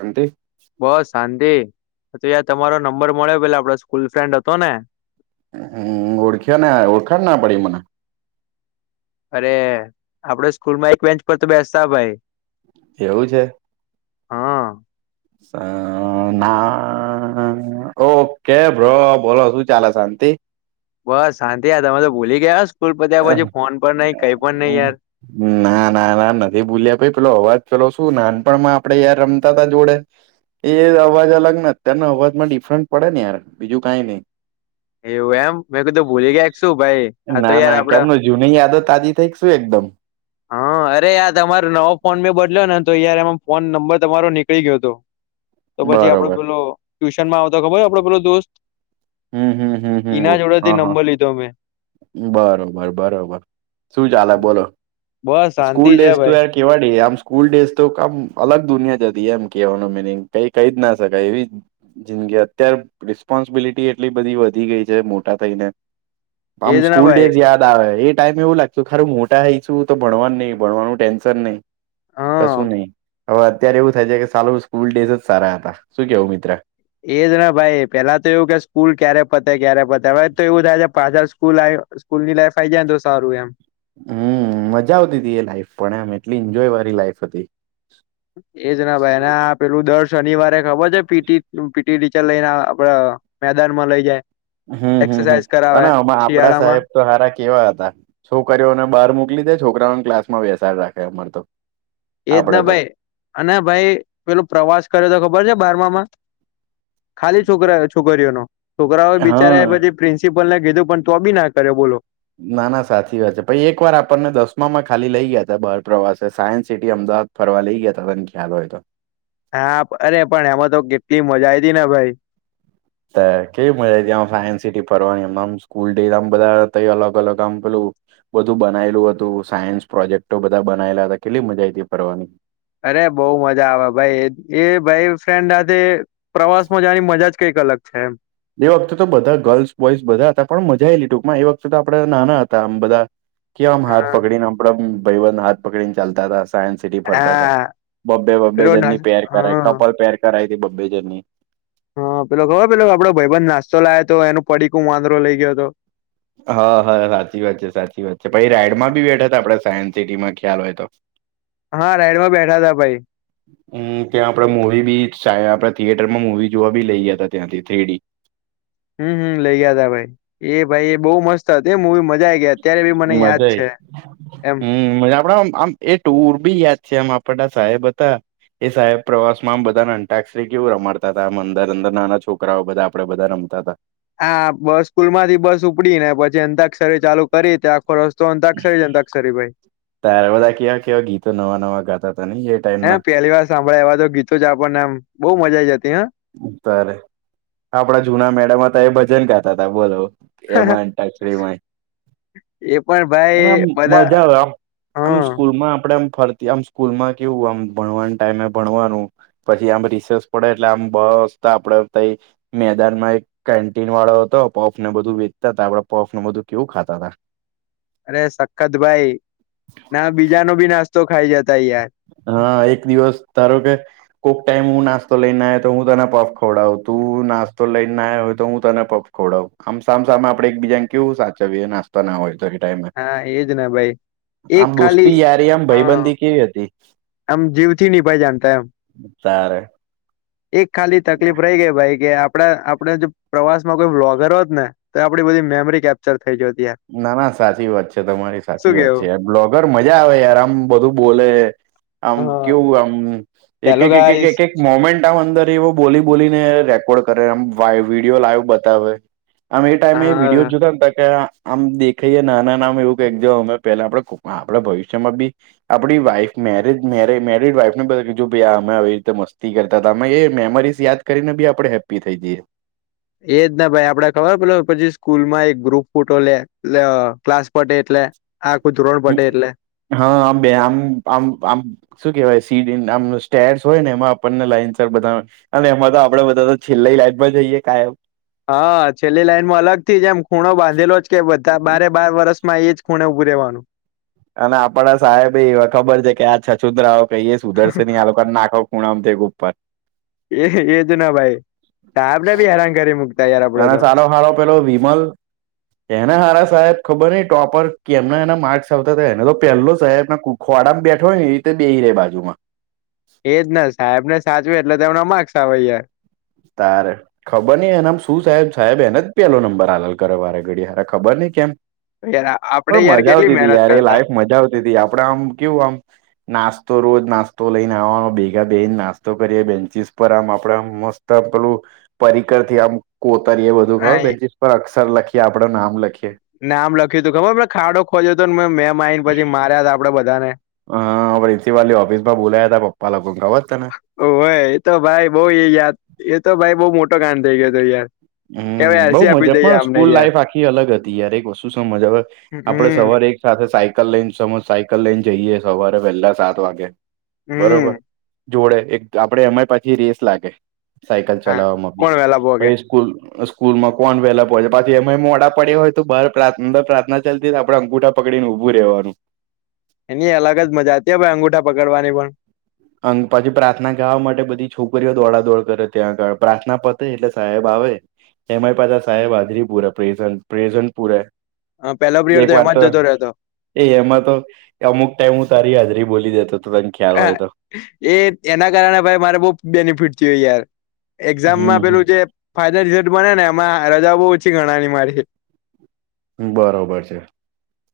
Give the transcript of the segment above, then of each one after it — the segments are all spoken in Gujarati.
શાંતિ? બસ શાંતિ. યાર તમારો નંબર મળ્યો પેલા આપડો સ્કૂલ ફ્રેન્ડ હતો ને? હહ હહ ઓળખ્યા ને ઓળખાણ ના પડી મને. અરે! આપડે સ્કૂલમાં એક બેન્ચ પર તો બેસતા ભાઈ એવું છે? હહ સ ના અ ઓકે બ્રો બોલો શું ચાલે શાંતિ? બસ શાંતિ હા તમે તો ભૂલી ગયા હહ સ્કૂલ પત્યા પછી ફોન પર નહીં, કઈ પણ નહી યાર. ના ના ના નથી ભૂલ્યા પી પેલો અવાજ પેલો શું નાનપણમાં આપડે યાર રમતા તા જોડે. એ અવાજ અલગ ને અત્યારના અવાજમાં ડિફરન્ટ પડે ને યાર બીજું કાઈ નહીં. એવું એમ. મેં કીધું ભૂલી ગયા કે શું ભાઈ આ ના તો ના યાર આપડ કેમનું જૂની યાદો તાજી થઈ કે શું એકદમ? હહ અરે યાર તમારો નવો ફોન મેં બદલ્યો ને તો યાર એમાં ફોન નંબર તમારો નીકળી ગયો તો. તો પછી આપડો બરોબર પેલો ટ્યુશનમાં આવતો ખબર હે આપડો પેલો દોસ્ત? હમ હમ હમ હમ એના ઓ જોડેથી હહ હહ નંબર લીધો મેં બરોબર, બરોબર શું ચાલે બોલો? બસ શાંતિ સ્કૂલ છે ભાઈ ડે કેવા ડે આમ સ્કૂલ ડેઝ તો કઆમ અલગ દુનિયા જ હતી, એમ કેવાનું મિનિંગ, કઈ કઈજ ના શકાય એવી જિંદગી, અત્ય્યારે રિસ્પોન્સિબિલિટી એટ એટલી બધી વધી ગઈ છે મોટા થઈને આમ એજ ને સ્કૂલ ભાઈ ડેઝ યાદ આવે એ ટાઈમ એવું લાગતુ કે હારું મોટા થઈ સુ તો ભણવાનું નહીં, ભણવાનું ટેન્શન નહીં. હા કશું નહી. હવે અત્યારે એવું થાય છે કે સાલુ સ્કૂલ ડેઝ જ સારા હતા. શું કેવું મિત્ર? એજ ને ભાઈ પેલા તો એવું કે સ્કૂલ ક્યારે પતે, ક્યારે પતે હવે તો એવું થાય છે પાછા સ્કૂલ આઈ સ્કૂલની લાઈફ આઈ જાય ને તો સારું એમ. હમ મજા આવતી તી એ લાઈફ પણ એમ એટલી ઈન્જોય વારી લાઈફ હતી. એજના એના પેલું દર શનિવારે ખબર છે પીટી પી તે ટીચર લઈને આપડ પેડર માં લઈ જાય હમ્મ હમ્મ હમ્મ, એક્સરસાઇઝ અને કરાવે હમાં આપડા સાહેબ શિયાળામાં તો હારા કેવા હતા, છોકરીઓને બહાર મોકલી દે છોકરાઓને ક્લાસ માં બેસાડ રાખે, અમાર તો એજ ના આપડે તો ભાઈ, અને ભાઈ પેલું પ્રવાસ કર્યો તો ખબર છે બારમામાં? ખાલી છોકરા છોકરીઓનો છોકરાઓ હા બિચારા પછી પ્રિન્સિપલ ને કીધું પણ તો બી ના કર્યો બોલો ના ના સાચી વાત છે, પછી એક વાર આપણને દસમામાં ખાલી લઇ ગયા હતા બાર પ્રવાસે સાયન્સ સિટી અમદાવ ફરવા લઈ ગયા તને ખ્યાલ હોય તો. હા પ અરે પણ એમાં તો કેટલી મજા આઈ તી ને ભાઈ કેવી મજા ત્યા સાયન્સ સિટી ફરવાની આમ સ્કૂલ ડે આમ બધા અલગ અલગ આમ પેલું બધું બનાયલું હતું, સાયન્સ પ્રોજેક્ટો બધા બનાયલા હતા, કેટલી મજા આ હતી ફરવાની. અરે બહુ મજા આવે ભાઈ એ ભાઈ ફ્રેન્ડ હાથે પ્રવાસમાં જાની મજા કંઈક અલગ છે એમ એ વખતે તો બધા ગર્લ્સ બોયસ બધા હતા, પણ મજા આયેલી ટૂંકમાં એ વખતે તો આપડે નાના હતા આમ બધા. કેવા આમ હાથ હા પકડીને આપડા ભાઈવંધ હાથ પકડીને ચાલતા હતા, સાયન્સ ફરતા હતા, હા બબ્બે બબ્બે પેલો નાસ જનની પેર કરાય, હા કપલ પેર કરાઈ બબ્બે જનની. હા પેલો ખબર પેલો આપડો ભાઈબંધ નાસ્તો લયાતો, એનું પડીકું વાંદરો લઈ ગયો હતો. હા હા સાચી વાત છે, સાચી વાત છે, પછી રાાયડ માં બી બેઠા હતા આપડે, સાયન્સ સિટીમાં ખ્યાલ હોય તો [inaudible] હા રાઈડ માં બેઠા હતા ભાઈ હમ્મ ત્યાં આપડે મુવી બી ચ આપડે થિયેટર માં મુવી જોવા બી લઇ ગયા હતા ત્યાંથી થ્રી ડી હમ્મ હમ્મ લઇ ગયા તા ભાઈ, એ ભાઈ એ બહુ મસ્ત સાચે મુવી મજા આવી ગયા, અત્યારે બી મને મજા યાદ આઈ છે એમ હમ મજા આપડે આમ આમ એ ટુર બી યાદ છે આમ આપડા સાહેબ હતા. એ સાહેબ પ્રવાસ માં આમ બધાને અંટાક્ષરી કેવું રમાડતા હતા, આમ અંદર અંદર નાના છોકરાઓ બધા. આપડે બધા રમતા હતા હા બસ સ્કૂલ માંથી બસ ઉપડી ને પછી અંધાક્ષરી ચાલુ કરી, તે આખો રસ્ તો અતાક્ષરી જ અતાક્ષરી ભાઈ તારે બધા કેવા કેવા ગીતો નવા નવા ગાતા તા નહી એ ટાઈમ હે ના પહેલી વાર સાંભળે એવા તો ગીતોજ આપણ ને એમ, બહુ મજા જતી હ તારે આપડા જુના મેડમ હતા એ ભજન ગાતા હતા બોલો એમાં અંતાક્ષરીમાં એ પણ ભાઈ એમા આમ બધા મજા આવે આમ, આમ હા સ્કૂલ માં આપડે આમ ફરતી આમ સ્કૂલમાં કેવું આમ ભણવાના ટાઈમે ભણવાનું, પછી આમ રિસર્ચ પડે એટલે આમ બસ્ તો આપડે તઈ મેદાન માં એક કેન્ટીન વાળો હતો, પફ ને બધું વેચતા હતા આપડ પફ ને બધું કેવું ખાતા હતા. અરે સખત ભાઈ, ના બીજા ન ભી નાસ્તો ખાઈ જતા યાર હા એક દિવસ તારો કે કોઈક ટાઈમ હું નાસ્તો લઈને નઈ આયો તો હું તને પફ ખવડાવું, તું નાસ્તો લઈને નહિ આવ્યો હોય તો હું તને પફ ખોવડાવુ આમ સામ સામે આપે એકબીજાને કેવું સાચવીએ નાસ્તો ના હોય તો હા એજ ને ભાઈ આમ એક ખાલી દોસ્તી યારી આમ હા ભાઈબંધી કેવી હતી. આમ જીવથી નિનીભાઈ જાણતા એમ. તારે એક ખાલી તકલીફ રહી ગઈ, ભાઈ કે આપડા આપણે જો પ્રવાસમાં કોઈ બ્લોગર હોત ને તો આપડી બધી મેમરી કેપ થઈ જયો હતી ના ના સાચી વાત છે તમારી સાચી શું વાત છે. કેવું બ્લોગર મજા આવે યાર આમ બધું બોલે આમ હા કેવું આમ એક હેલો એક ગાઈસ એક એક મોમેન્ટ આ અંદર એવો બોલી બોલીને રેકોર્ડ કરેમ વિડીયો લાઈવ બતાવે અમે એ ટાઈમે એ વિડીયો હા જોતાને હતા આમ દેખાઈએ ના એવું અમે પેલા આપડે આપડે ભવિષ્યમાં બી આપણી વાઈફ મેરી મે મેરડ વાઇફ ને બધા જો ભ અમે આવી રીતે મસ્તી કરતા હતા અમે એ મેમરીઝ યાદ કરીને બી આપણે હેપી થઈ જઈએ. એજ ના ભાઈ આપડે ખબર પેલુ પછી સ્કૂલ માં એક ગ્રુપ ફૂટો લે ક્લાસ પટે એટલે આા કોઈ ધોણ પડે એટલે. હા બે આમ આમ આમ શું કેવાય સીડીમ સ્ટેસ હોય ને એમાં આપણને લાઈનસર બધા અને એમાં તો આપડે બધા તો છેલ્લા લાઈન પર જઈએ કાયમ હા છેલ્લી લાઈનમાં અલગ થી જ એમ ખૂણો બાંધેલો જ કે બધા બારે બાર વરષ માં એ જ ખૂણે ઉભું રહેવાનું. અને આપડા સાહેબ એવા ખબર છે કે આ છછુદરાઓ કહીએ સુદર્શ આ લોકોને નાખો [unintelligible] એ એજ ના ભાઈ સાહેબ ને બી હેરાન કરી મૂ અને સારો હાળો પેલો વિમલ એને હારા સાહેબ ખબર ની ટોપર કે એમના એના માર્ક્સ આવતા હતા એને તો પહેલો સાહેબ ખોડામાં બેઠોય એ રીતે બેહી રહે બાજુમાં એજ ને સાહેબ ને સાચવે એટલે તેમના માકર્સ આવે છે. તારે ખબર નય એનામ શું સાહેબ સાહેબ એને જ પેલો નંબર હલલ કરે વારે ઘડીરે ખબર નય કેમ યાર આપડે પણ યાર મજા કેટલી આવતી તી મહેનત યાર એ કરતા લાઈફ મજા આવતી તી આપડે આમ કેવું આમ નાસ્તો રોજ નાસ્તો લઈને આવવાનો ભેગા બેહેને નાસ્તો કરી બેન્ચિસ પર આમ આપડે મસ્ત ત પેલું પરિકરથી આમ કોતરી એ બધું ખબર આઈ બેન્ચિસ પર અક્ષર લખી એ આપડે નામ લખીએ નામ લખ્યું તું ખબર ખાડો ખોજ્યો હતો મેમ આવીને પછી માર્યા હતા આપડે બધાને. હા પ્રિન્સિપાલ ની ઓફિસ માં બોલાયા હતા પપ્પા લોકોને ખબર છે તને હોવે એ તો ભાઈ બઉ એ યાદ એ તો ભાઈ બહુ મોટો કાંડ થઈ ગયો હતો યાર કે હમ ભાઈ બઉ એલસી આપી મજા દઈએ પણ આમને સ્કૂલ યાર લાઈફ આખી અલગ હતી યાર એક વસ્તુ સમજા આવે આપડે હમ સવારે એક સાથે સાયકલ લઈને સમજ સાયકલ લઈને જઈએ સવારે પહેલા સાત વાગે હમ બરોબર જોડે એક આપડે એમાં પાછી રેસ લાગે સાયકલ હા ચલાવવામાં કોણ વેલા ભોગે બી સ્કૂલ સ્કૂલ માં કોણ વહેલા પહોંચ એમા મોડા પડ્યા હોય તો પ્રાર્થના [unintelligible] આપડે અંગૂઠા પડીને ઉભું રહેવાનું. એની અલગ જ મજા છે ભાઈ અંગૂઠા પકડવાની પણ અ પછી પ્રાર્થના ગાવા માટે બધી છોકરીઓ દોડાદોડ કરે ત્યાં આગળ પ્રાર્થના પતે એટલે સાહેબ આવે એમાં પાછા સાહેબ હાજરી પુરે પ્રેઝન પ્રેઝન પૂરે. હ પેલો પીરીયડ એક તો વાર એમાં જતો રહેતો. એ એમાં તો અમુક ટાઈમ હું તારી હાજરી બોલી દેતો તને ખ્યાલ હોય તો એ એના કારણે ભાઈ મારે બો બેનિફિટ થીયુ યાર હમ એક્ઝામમાં પેલું જે ફાઈનલ રિઝલ્ટ બને ને એમાં રજા બહુ ઓછી ગણાતી મારી બરોબર છે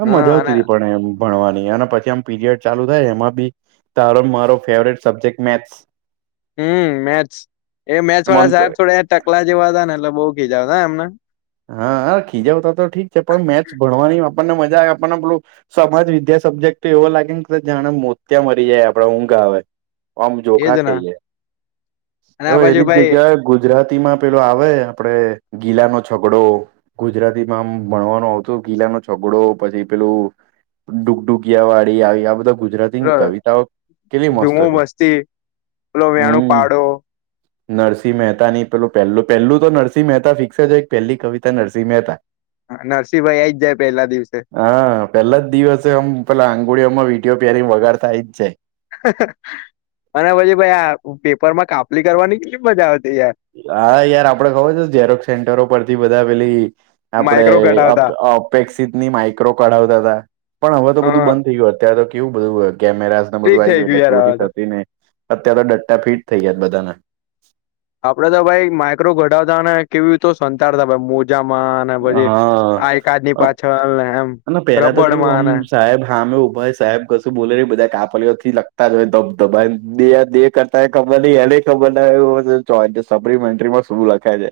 આમ હા મજા આવતી અને હતી પણ એમ ભણવાની અને પછી આમ પીરિયડ ચાલુ થાય એમાં બી તારો મારો ફેવરેટ સબ્જેક્ટ મેથ્સ હમ મેસ-' એ મેસ મન વાળા તો સાહેબ થોડ ટકલા જેવા હતાા ને એટલે બઉ ખીજા હતા એમને હા હા ખીજાવતા તો ઠીક છે પણ મેચ ભણવાની આપણને મજા આવે આપણને પેલું સમાજ વિદ્યા સબ્જેક્ટ તો એવો લાગે ને કે જાણે મોત્યા મરી જાય આપડ ઊંઘ આવે. આમ એજ જોખા ને ખાઈએ અને આ બાજુ એવી ભાઈ જગ્યાએ ગુજરાતી માં પેલો આવે આપડે ગીલા નો છગડો ગુજરાતીમાં આમ ભણવાનો આવતો ગીલા નો છગડો પછી પેલું ડુગડુગિયા વાળી આવી આ બધા ગુજરાતી ની કવિતાઓ કેલી મસ્ત જુમો હતી મસ્તી પેલો વેણું હમ. પાડો નરસિંહ મહેતાની પેલું પહેલું પહેલું તો નરસિંહ મહેતા ફિક્સ છે. પહેલી કવિતા નરસિંહહે હતા. નરસિંહભાઈ આ આવી જાય પહેલા દિવસે. હા પેલા જ દિવસે આમ પેલા આંગુળીઓમાં વિડીયો પેરિંગ વગાર થાય જ જાય. અને પછી ભાઈ આ પેપર માં કાપલી કરવાની કેટલી મજા આવતી યાર હા યાર આપડે ખબર છે ઝરોક સેન્ટરો પરથી બધા પેલી આપડે. માઇક્રો ઘટાવતા એપેસીતની માઇક્રો કાઢાવતા હતા પણ હવે તો બધું હા બંધ થઈ ગયું અત્યારે તો કેવું બધું કેમેરા ઠીક બધું આવી થઈ ગયું યાર એટલે ચોરી હવે તો થતી ને અત્યાર તો ડટ્ટા ફીટ થઈ ગયા બધાના આપડે તો ભાઈ માઈક્રો ઘઢાવતાને કેવી તો. સંતાારતાાઈ મોજામાં ને પછી આઈ કાર્ડની પાછળ ને એમ હા પેલા તો કેવું આમ રબડમાં ને સાહેબ હા અમે ઉભા સાહેબ કશું બોલે નહી બધા કાપલીઓ થી લગતા જ હોય ધબધબ બે દ કરતા ક એને ખબર સપ્મેન્ટમાં શું લખાય છે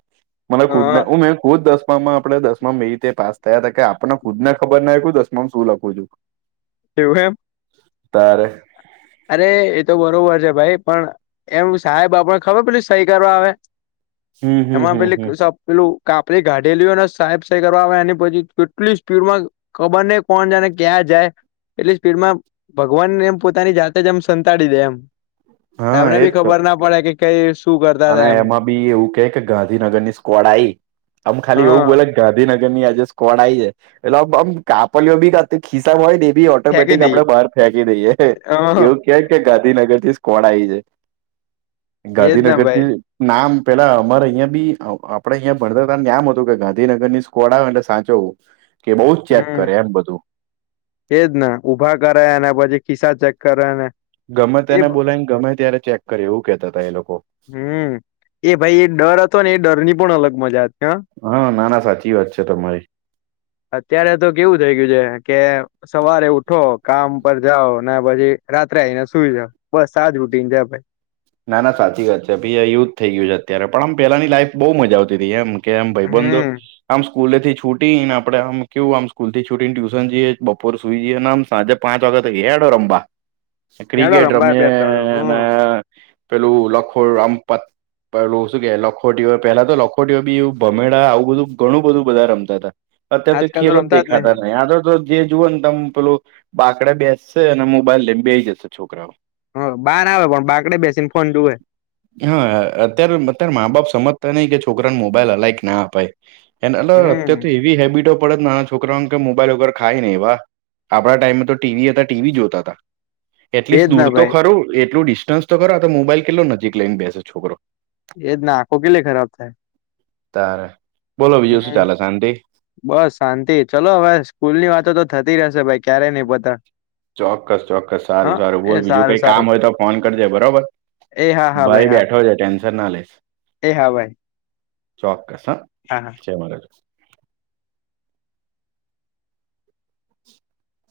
મને ખુદ ને હા હું મે ખુદ માં આપણે દસમા મે રીતે પાસ થયા હતા કે આપણે ખુદને ખબર ના કો દમામાં શું લખું છું. [inaudible] એવું હમ. તારે અરે એ તો બરોબર છે ભાઈ પણ એમ સાહેબ આપડ ખબર પેલી સહી કરવા આવે. હમ હમ એમાં હમ પેલી હમ સ. પેલુંાપડી ગાઢેલીઓને સાહેબ કરવા આવે પછી કેટલી સ્પીડમાં ખબર નહ કોણ જાય ને ક્યાં જાય એટલી સ્પીડ માં ભગવાનને એમ પોતાની જા એમ સંતાડી દે એમ હા એમને એજ બી તો ખબર ના પડે કે કઈ શું કર- અને એમાં બી એવું કે કે ગાંધીનગર ની સ્કવોડ આઈ આમ ખાલી એવું હા બોલે ગાંધીનગર ની આજે સ્કોડ આઈ છે એટલે આમ કાપલીઓ બી ખિસ્સા હોય ને એ બી ફેંકી ઓટોમેટિક દઈએ આપણેે બહાર ફેંકી દઈએ હ એવું. કે કે ગાંધીનગર થી સ્ કોડ આવી છે એજ ના ગાંધીનગ ભાઈ નામ પેલા અમારે અહિયાં બી આપડે અહિયાં ભણતરતા નામ હતું કે ગાંધીનગર ની ડાવ એટલે સાચવવું કે બઉુ જ ચેક હમ કરે એમ બધું. એજ ને ઉઊભા કરે અને પછી ખિસ્સા ચેક કરે ને ગમે એ તેને બોલાને ગમે ત્યારે ચેક કરી એવું કેહેતા હતા એ લોકો હમ એ ભાઈ એ ડર હતો ને એ ડર ની પણ અલગ મજા હતી. હા નાના સાચી વાત છે તમારી. અત્યારે તો કેવું થઇ ગયું છે કે સવારે ઉઠો કામ પર જાઓ ને પછી રાત્રે આવીઈને સુઈ જાાવ બસ આજ રૂટીિન છે ભાઈ ના ના સાચી વાત છે ભી યુથ થઈ ગયું છે અત્યારે પણ આમ પેલાની લાઈફ બહ મજા આવતી હતી એમ કે એમ ભાઈ ભાયબદો હમ આમ સ્કૂલે થી છૂટી ને આપડે આમ કેવું આમ સ્કૂલ છૂટી ને ટ્યુશન જઈએ બપોર સુઈ જઈએ અને આમ સાંજે પાંચ વાગત હડ રબા ચાલો ક્રિકેટ રમવા બે દડો રમ્યા હ ને પેલું લાખોર આમપત પપેલુ શું કે લખોટીઓ પેલા તો લખોટીઓ બી ભમેળા આવું બધું ઘણું બધું બધા રમતા હતા. અત્યારે તો આજકાલ ખેલો રમતા જ દેખાતા નહી આ જે જુઓ ને તમ પેલું બાકડાે બેસશે અને મોબાઈલ લેમ બેઈ જશે છોકરાઓ. હ બાર આવે પણ બાકડે બેસી ને ફોન જુવે હા અત્યારે અત્યારે મા બાપ સમજતા નઈ કે છોકરાને મોબાઈલ અલાયક ના અપાય એને એ હમ અત્યારે તો એવી હેબિટો પડ નાના છોકરા કે મોબાઈલ વગર ખાય ને એવા આપણા ટાઈમેમાં તો ટીવી હતા ટીવી જોતા હતા. એજ એટલીસ્ટ દૂર ના તો ભાઈ ખરું એટલું ડિસ્ટન્સ તો ખરો તો મોબાઈલ કેટલો નજીક લઈ ને બેસે છોકરો એજ નાખો કેટલે ખરાબ થાય. તારે બોલો બીજું શું હમ ચાલે શાંતિ. બસ શાંતિ ચાલલો હવે સ્કૂલ ની વાતો તો થતી રહેશે ભાઈ ક્યારે નઈ પોતા. ચોક્કસ ચોક્કસ સારું સારું એ બોલ બીજું સારું કઈ સારું કામ હોય તો ફોન કરજે બરોબર. એ હા હા ભાઈ હા. જર્નાલીસ એ હા ભાઈ. ચોક્કસ હ હા હા જય માતાજી. [inaudible]